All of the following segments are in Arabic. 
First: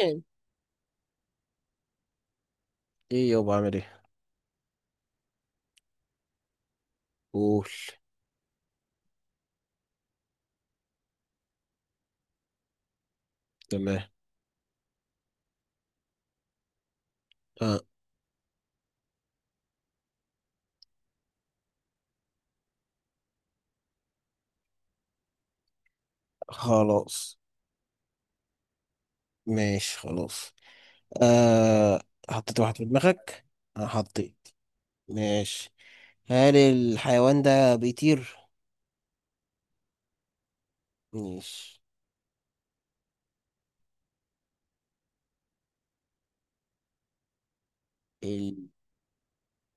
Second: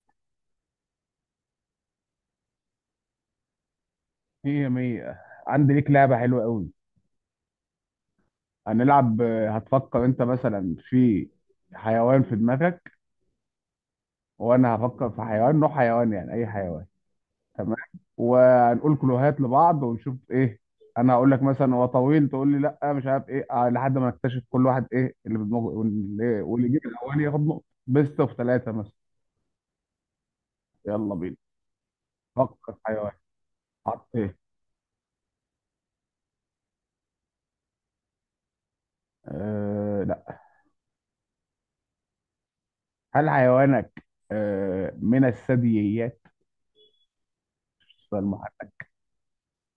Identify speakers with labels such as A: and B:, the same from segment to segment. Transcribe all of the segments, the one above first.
A: إيه. ايه يابا، عامل ايه؟
B: مية مية. عندي ليك لعبة حلوة قوي.
A: قول.
B: هنلعب هتفكر انت مثلا في حيوان في دماغك،
A: تمام.
B: وانا هفكر في حيوان، نوع حيوان يعني اي حيوان. تمام،
A: آه.
B: وهنقول كلوهات لبعض ونشوف ايه. انا هقول لك مثلا هو طويل، تقول لي لا مش عارف ايه لحد ما نكتشف كل واحد ايه اللي في دماغه واللي يجيب الاولاني
A: خلاص.
B: ياخد نقطة، بيست اوف ثلاثة مثلا.
A: ماشي خلاص.
B: يلا بينا.
A: آه، حطيت
B: فكر
A: واحد
B: في
A: في
B: حيوان.
A: دماغك؟ آه
B: حط ايه؟
A: حطيت. ماشي. هل الحيوان ده بيطير؟
B: آه لا.
A: ماشي.
B: هل حيوانك آه من الثدييات؟ سؤال.
A: ال-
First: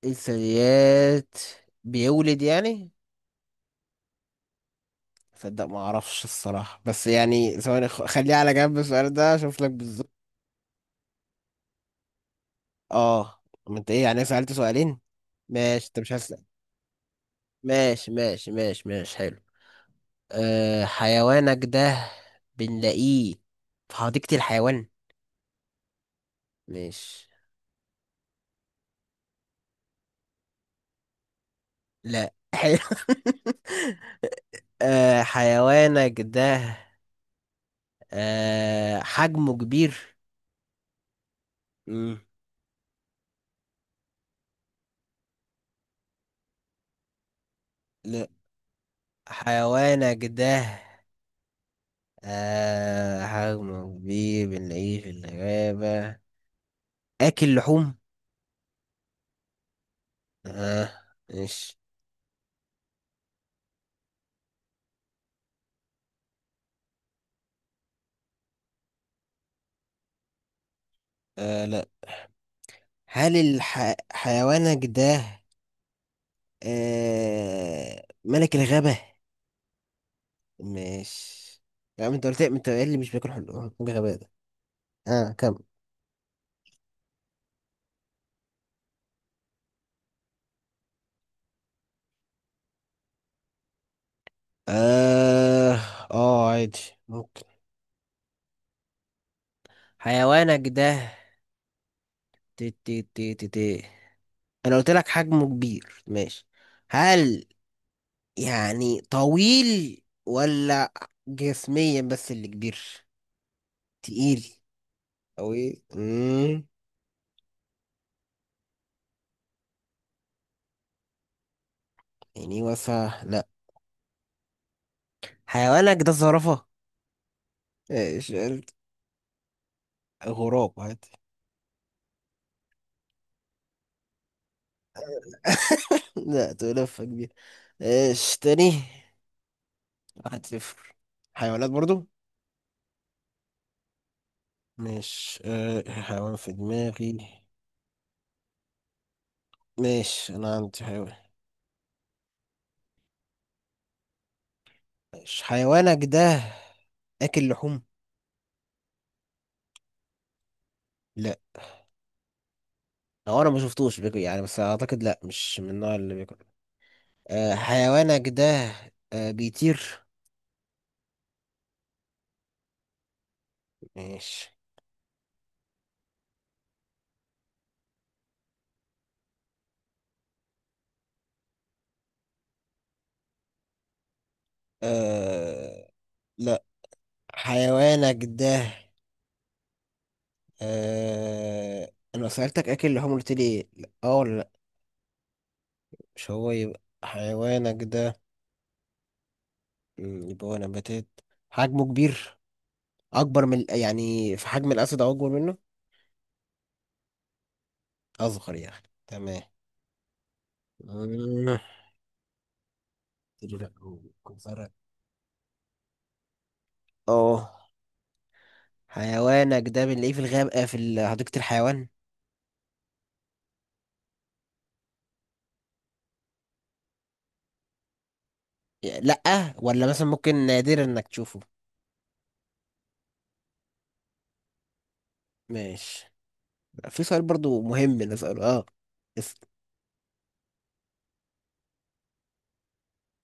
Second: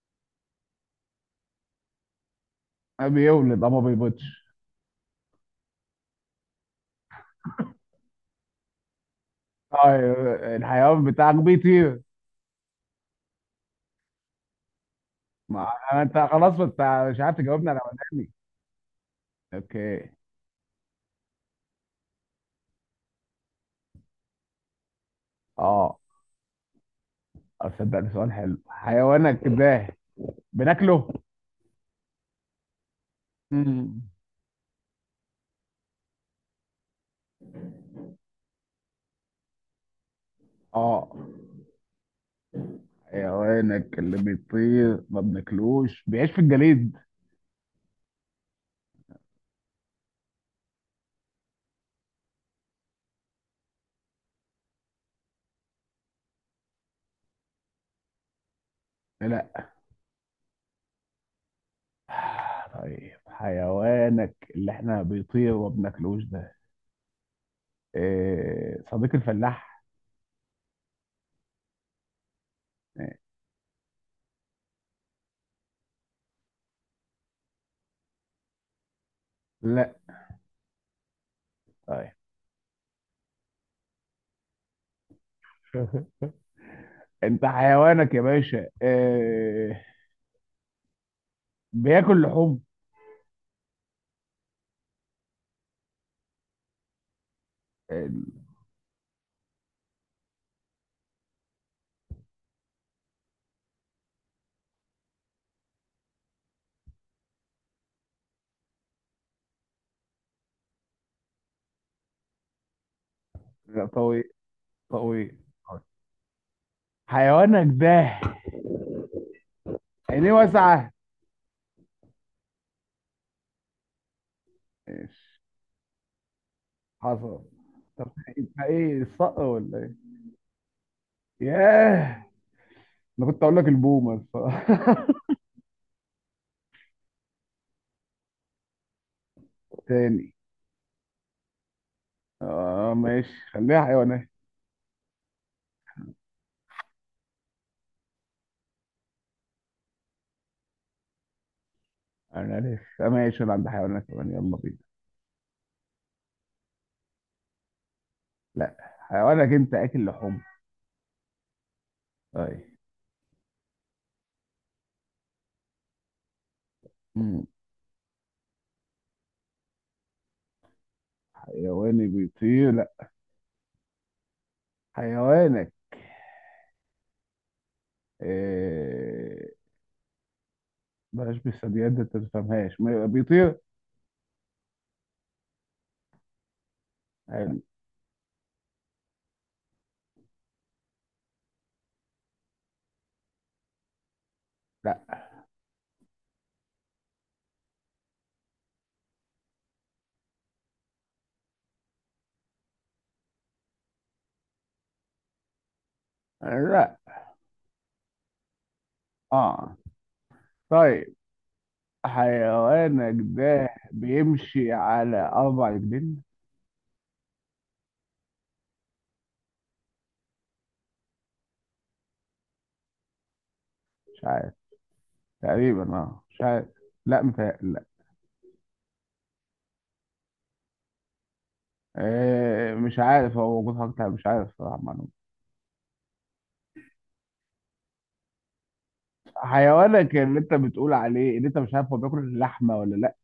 A: الثدييات، بيولد يعني؟
B: بيولد ما بيبيضش.
A: صدق ما اعرفش الصراحة، بس يعني ثواني، خليه على جنب السؤال ده اشوف لك بالظبط.
B: اه الحيوان بتاعك بيطير؟
A: اه، ما انت ايه يعني؟ سألت سؤالين.
B: ما
A: ماشي، انت مش
B: انت
A: هسأل.
B: خلاص، ما انت مش عارف تجاوبني على.
A: ماشي
B: وداني.
A: ماشي ماشي ماشي، حلو.
B: اوكي.
A: أه، حيوانك ده بنلاقيه في حديقة الحيوان؟
B: اه
A: مش؟
B: اصدق ده سؤال حلو. حيوانك ده بناكله؟
A: لا حلو.
B: مم.
A: أه، حيوانك ده أه حجمه كبير؟
B: اه
A: مم.
B: حيوانك اللي بيطير ما بناكلوش بيعيش في الجليد؟
A: لا، حيوانك ده أه حجمه كبير، بنلاقيه في الغابة، أكل لحوم؟
B: لا.
A: أه. مش.
B: طيب حيوانك اللي احنا بيطير وما بناكلوش ده إيه، صديق الفلاح؟
A: أه. لا.
B: إيه.
A: هل حيوانك ده أه ملك الغابة؟
B: لا.
A: ماشي. يا
B: طيب.
A: عم انت قلت، انت قايل لي مش بياكل، حلو. غباء ده. اه كم.
B: انت حيوانك يا باشا إيه، بياكل لحوم؟
A: اه. اه عادي. ممكن.
B: ال-
A: حيوانك ده تي تي تي تي تي. انا قلت لك حجمه كبير، ماشي؟ هل يعني طويل، ولا جسميا بس اللي كبير،
B: لا طويل.
A: تقيل،
B: طويل.
A: او
B: طويل.
A: ايه؟
B: حيوانك ده عينيه واسعة؟
A: يعني وفا لا.
B: ماشي.
A: حيوانك ده زرافة.
B: حصل. طب
A: ايش
B: يبقى
A: قلت؟
B: ايه، الصقر ولا ايه؟
A: غراب عادي.
B: ياه، انا كنت اقول لك البومة الصراحة.
A: لا، تقول لفة كبير. ايش تاني؟
B: تاني.
A: 1-0. حيوانات برضو.
B: اه ماشي خليها حيوانات.
A: مش حيوان في دماغي. ماشي، انا عندي حيوان.
B: انا لسه ماشي، انا عند حيوانات كمان، يلا بينا.
A: ماشي، حيوانك ده اكل لحوم؟
B: لا حيوانك انت اكل لحوم؟
A: لا.
B: طيب.
A: او انا ما شفتوش بياكل يعني، بس اعتقد لا، مش من النوع اللي بياكل.
B: مم.
A: أه، حيوانك ده أه بيطير؟
B: حيواني بيطير؟ لا.
A: ماشي.
B: حيوانك إيه... بلاش بالثدييات دي انت ما تفهمهاش، ما يبقى بيطير.
A: أه لا.
B: حلو.
A: حيوانك ده أه، انا سألتك اكل لحوم قلت لي إيه؟ لا، اه ولا لا؟
B: لا.
A: مش هو، يبقى حيوانك ده يبقى هو نباتات، حجمه كبير، اكبر من يعني في حجم الاسد او اكبر منه؟
B: لا.
A: اصغر يعني، تمام.
B: اه طيب
A: مم.
B: حيوانك ده بيمشي على اربع رجلين؟
A: اه، حيوانك ده بنلاقيه في الغاب في حديقة الحيوان؟
B: مش عارف. تقريبا اه مش عارف. لا متهيألي لا.
A: لا، ولا مثلا ممكن نادرا انك تشوفه؟
B: آه مش عارف، هو موجود حاجة تانية، مش عارف صراحة معلومة.
A: ماشي. في سؤال برضو مهم نسأله، اه. اس-
B: حيوانك اللي انت بتقول عليه اللي انت مش عارف هو بياكل لحمة ولا لا؟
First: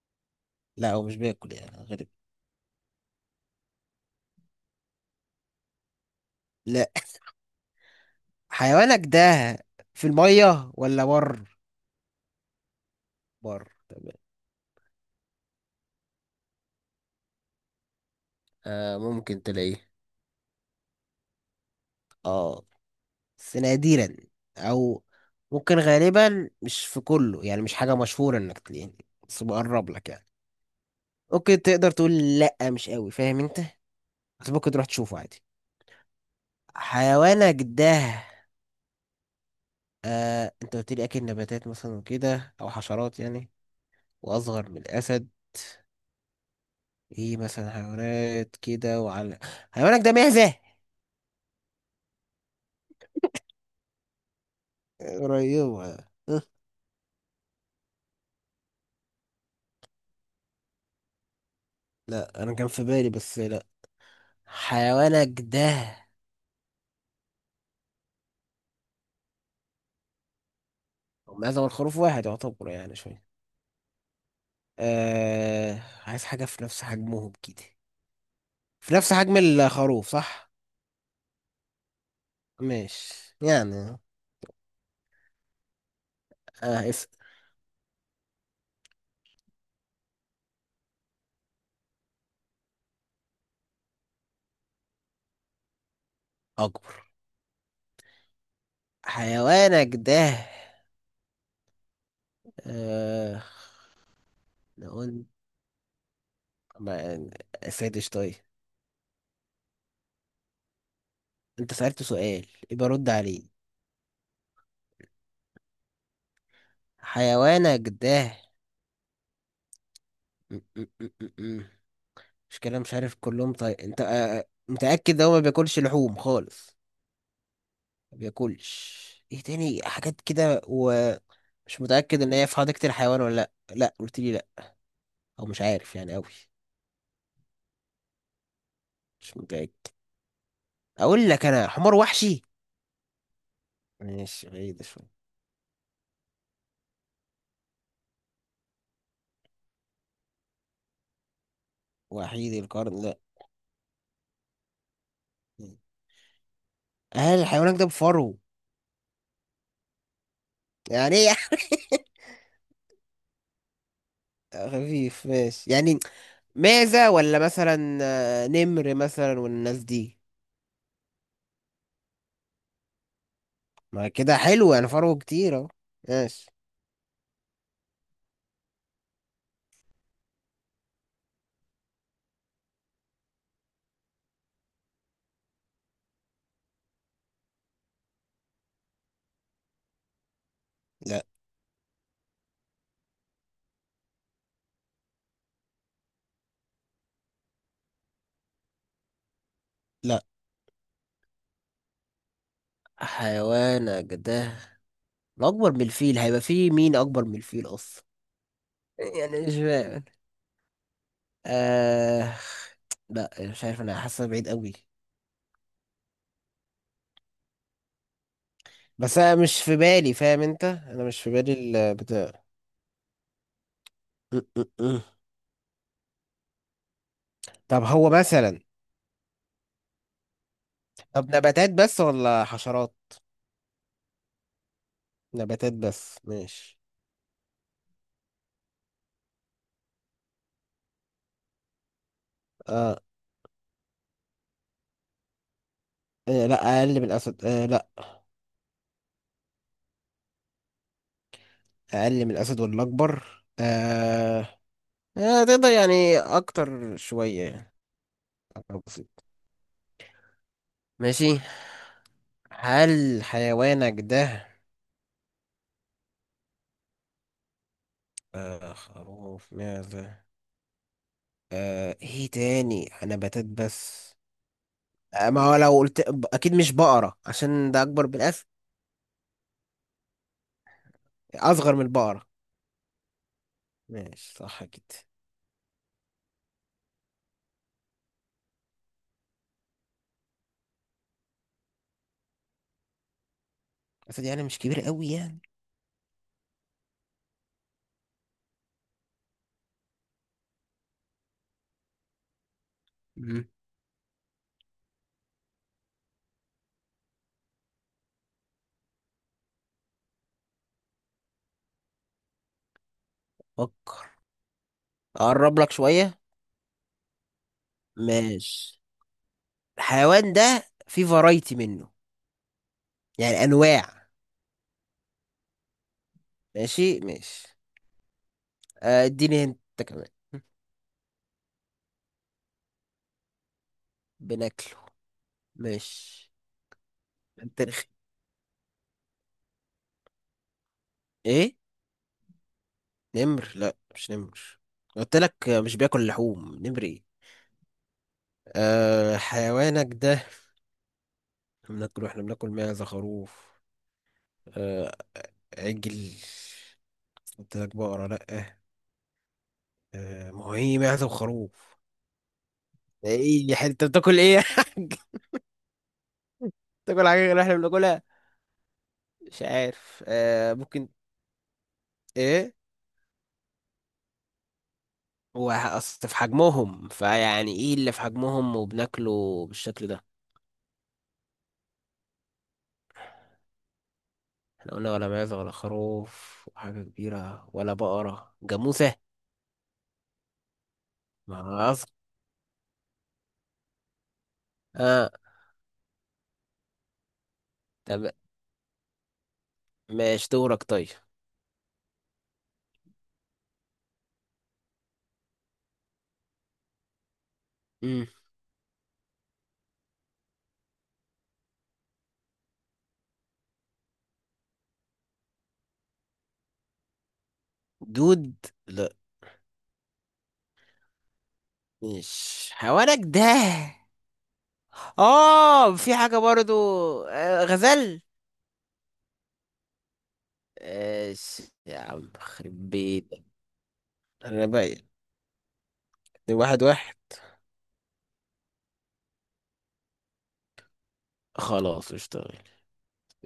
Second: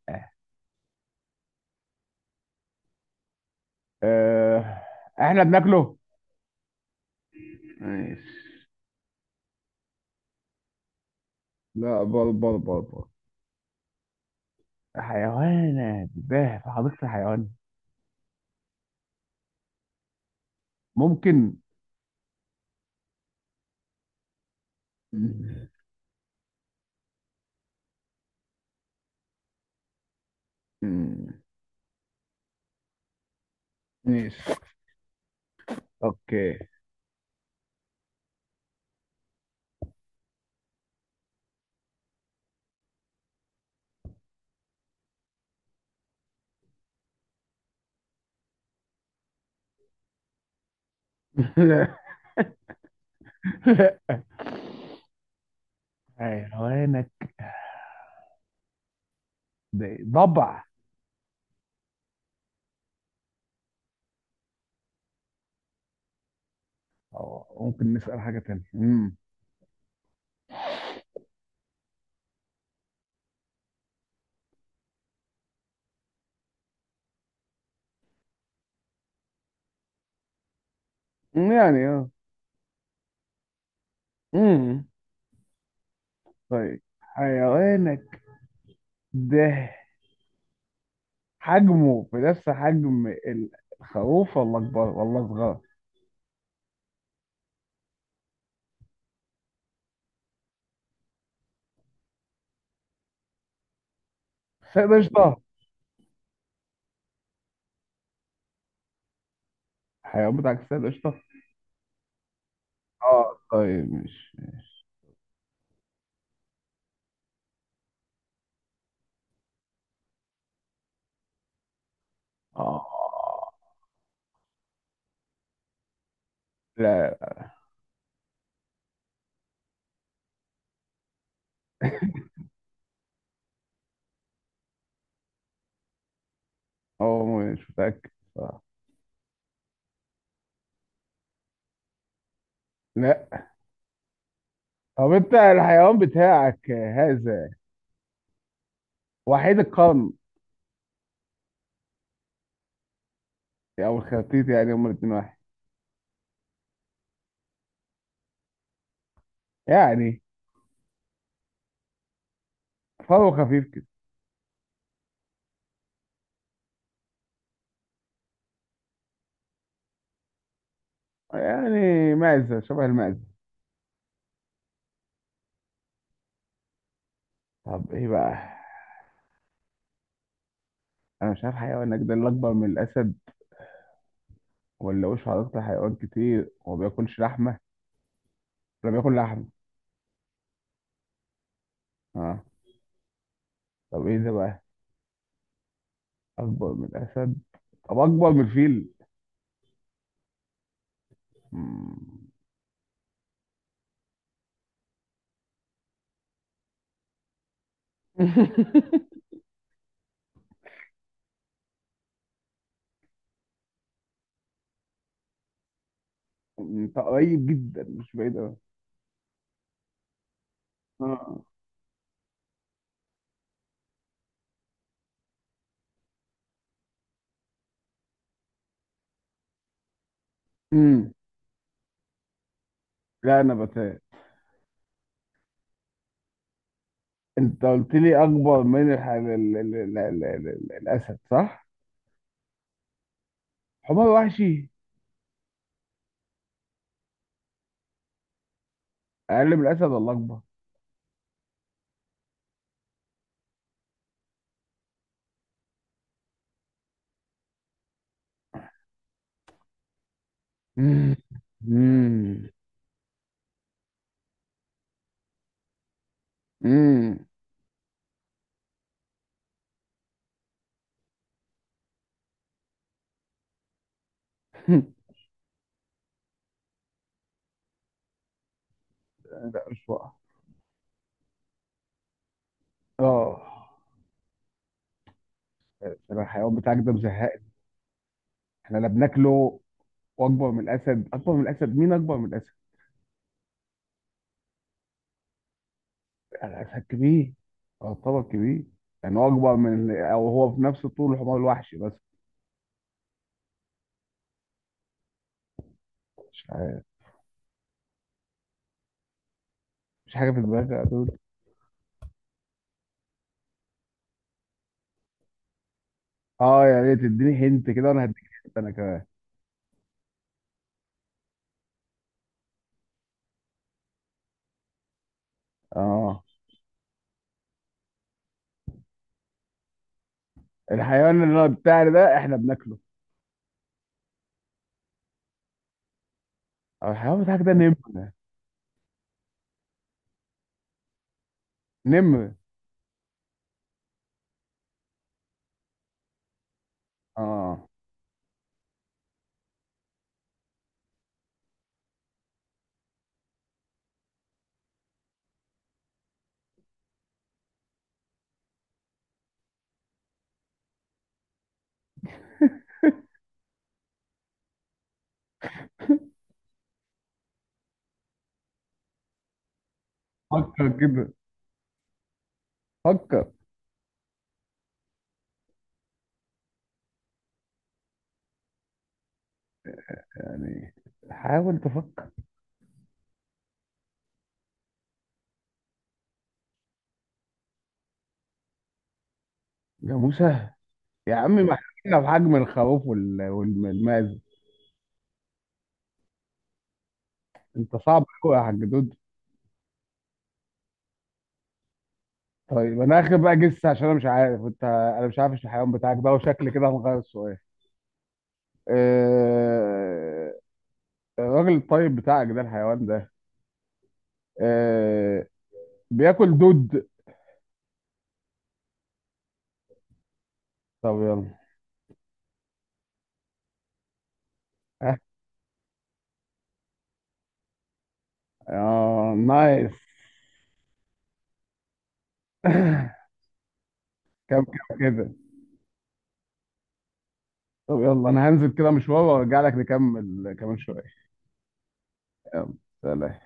A: لا هو مش بياكل يعني، غريب.
B: آه. احنا بناكله؟
A: لا.
B: ماشي.
A: حيوانك ده في المية ولا بر؟
B: لا، بر، بر، بر، بر.
A: بر، تمام.
B: حيوانك ده في حديقة الحيوان؟
A: آه ممكن تلاقيه؟
B: ممكن.
A: اه، بس نادرا، او
B: مم.
A: ممكن غالبا مش في كله، يعني مش حاجة مشهورة انك تلاقيه، بس بقرب لك يعني.
B: مم.
A: ممكن تقدر تقول لا مش قوي، فاهم انت؟
B: ماشي.
A: بس ممكن تروح تشوفه عادي.
B: اوكي.
A: حيوانك ده آه انت قلت لي اكل نباتات مثلا وكده، او حشرات يعني، واصغر من الاسد، ايه مثلا؟ حيوانات كده وعلى، حيوانك ده معزة؟ قريبة.
B: اي هوانك ضبع؟
A: لا انا كان في بالي، بس لا. حيوانك ده
B: أو ممكن نسأل حاجة تانية.
A: معزة والخروف واحد يعتبر يعني شوية. آه، عايز حاجة في نفس حجمهم كده، في نفس حجم الخروف، صح؟
B: يعني اه.
A: ماشي يعني.
B: امم طيب
A: آه اس
B: حيوانك ده حجمه بنفس حجم الخروف ولا اكبر ولا صغير؟
A: أكبر. حيوانك ده آه
B: سيد
A: نقول
B: قشطة.
A: ما سادش، طيب.
B: الحيوان بتاعك سيد قشطة.
A: أنت سألت سؤال، يبقى رد
B: اه
A: عليه.
B: طيب مش
A: حيوانك ده م- م- م- م- م. مش كلام
B: اه.
A: مش عارف كلهم، طيب أنت آه. آه، متأكد ده هو ما بياكلش لحوم خالص؟
B: لا
A: ما بياكلش. ايه تاني حاجات كده، ومش متأكد ان هي في حديقة الحيوان ولا لا، لا قلت لي لا، او مش عارف يعني قوي.
B: هو مش متأكد صح.
A: مش متأكد. اقول لك انا حمار وحشي؟
B: لا.
A: ماشي، بعيد شوية.
B: طب انت الحيوان بتاعك هذا وحيد القرن،
A: وحيد القرن لا.
B: او الخرتيت يعني هما الاتنين واحد؟
A: هل الحيوان ده بفرو؟
B: يعني
A: يعني ايه؟
B: فرو خفيف كده.
A: خفيف، ماشي يعني. معزة، ولا مثلا نمر مثلا والناس دي؟
B: يعني معزة، شبه المعزة.
A: ما كده حلو يعني، فرو كتير اهو. ماشي.
B: طب ايه بقى؟ انا مش عارف حيوان اجدل اكبر من الاسد، ولا وش عضلات حيوان كتير وما بياكلش لحمة، ولا بياكل لحمة.
A: لا.
B: اه. طب ايه ده بقى، اكبر من الاسد؟ طب اكبر من الفيل؟
A: لا.
B: مم.
A: حيوانك ده الاكبر من الفيل، هيبقى فيه مين اكبر من الفيل اصلا؟ يعني مش فاهم. آه... لا مش عارف، انا حاسه بعيد قوي.
B: انت قريب جدا مش بعيد قوي.
A: بس انا مش في بالي، فاهم انت؟ انا مش في
B: اه.
A: بالي البتاع م- م- م. طب هو مثلا
B: امم
A: طب نباتات بس ولا حشرات؟
B: لا انا بتهيألي
A: نباتات بس، ماشي.
B: انت قلت لي اكبر من الح... ال... ال... ال... ال... ال... ال... الاسد صح؟
A: آه.
B: حمار وحشي.
A: آه لا، اقل من الاسد آه لا؟
B: اقل من الاسد ولا اكبر؟
A: اقل من الاسد ولا اكبر؟ آه. آه تقدر يعني اكتر شويه يعني، أكتر بسيط. ماشي.
B: امم
A: هل حيوانك ده
B: امم
A: آه خروف معزة آه ايه تاني؟ انا بتات بس. آه، ما هو لو قلت اكيد مش بقرة، عشان ده اكبر من الاسد.
B: لا مش بقى.
A: اصغر من البقرة،
B: اه.
A: ماشي، صح كده.
B: عشان الحيوان بتاعك ده مزهقني، احنا لا بناكله، واكبر من الاسد. اكبر من الاسد مين اكبر من الاسد؟
A: الاسد يعني مش كبير قوي يعني.
B: يعني الاسد كبير. اه طبعا كبير. يعني هو اكبر من، او هو في نفس طول الحمار الوحشي بس.
A: مم.
B: مش عارف. مش حاجه في دماغي يا دود.
A: فكر. اقرب لك شوية.
B: اه يا ريت تديني هنت كده وانا هديك هنت انا
A: ماشي.
B: كمان.
A: الحيوان ده في فرايتي منه، يعني انواع.
B: اه
A: ماشي ماشي. آه، اديني انت كمان.
B: الحيوان اللي انا بتاعي ده احنا بناكله.
A: بناكله. ماشي.
B: او الحيوان بتاعك ده
A: انت رخي.
B: نمر؟
A: ايه؟
B: نمر.
A: نمر؟ لا مش نمر، قلت لك مش بياكل لحوم. نمر ايه.
B: اه
A: أه حيوانك ده واحنا بناكل معزة خروف، آه عجل، قلت لك بقرة لأ. آه ما هو ايه، معزة وخروف، ايه يا حاج؟ انت بتاكل ايه يا حاج؟ بتاكل حاجة غير اللي احنا بناكلها؟ مش عارف،
B: فكر
A: ممكن.
B: كده.
A: ايه
B: فكر.
A: هو؟ اصل في حجمهم فيعني ايه اللي في حجمهم وبناكله بالشكل ده؟
B: يعني حاول تفكر.
A: احنا قلنا ولا معزة ولا خروف، وحاجة كبيرة ولا بقرة جاموسة.
B: يا موسى. يا عم ما
A: ما أصل.
B: احنا في حجم الخروف والماز.
A: اه.
B: انت صعب
A: طب.
B: قوي يا حاج دود.
A: ماشي، دورك طيب.
B: طيب انا اخر بقى جس، عشان انا مش عارف انت، انا مش عارف الحيوان بتاعك ده، وشكل كده هنغير السؤال.
A: مم.
B: آه، الراجل الطيب بتاعك ده الحيوان ده آه، بياكل دود؟
A: دود؟
B: طب يلا.
A: مش حوالك ده؟
B: اه
A: اه، في حاجة برضو. غزل.
B: نايس.
A: ايش؟ يا عم خرب بيتك.
B: كم
A: انا
B: كم
A: باين.
B: كده.
A: 1-1.
B: طب يلا انا هنزل كده مشوار وارجع لك نكمل كمان شويه.
A: خلاص اشتغل.
B: يلا. سلام.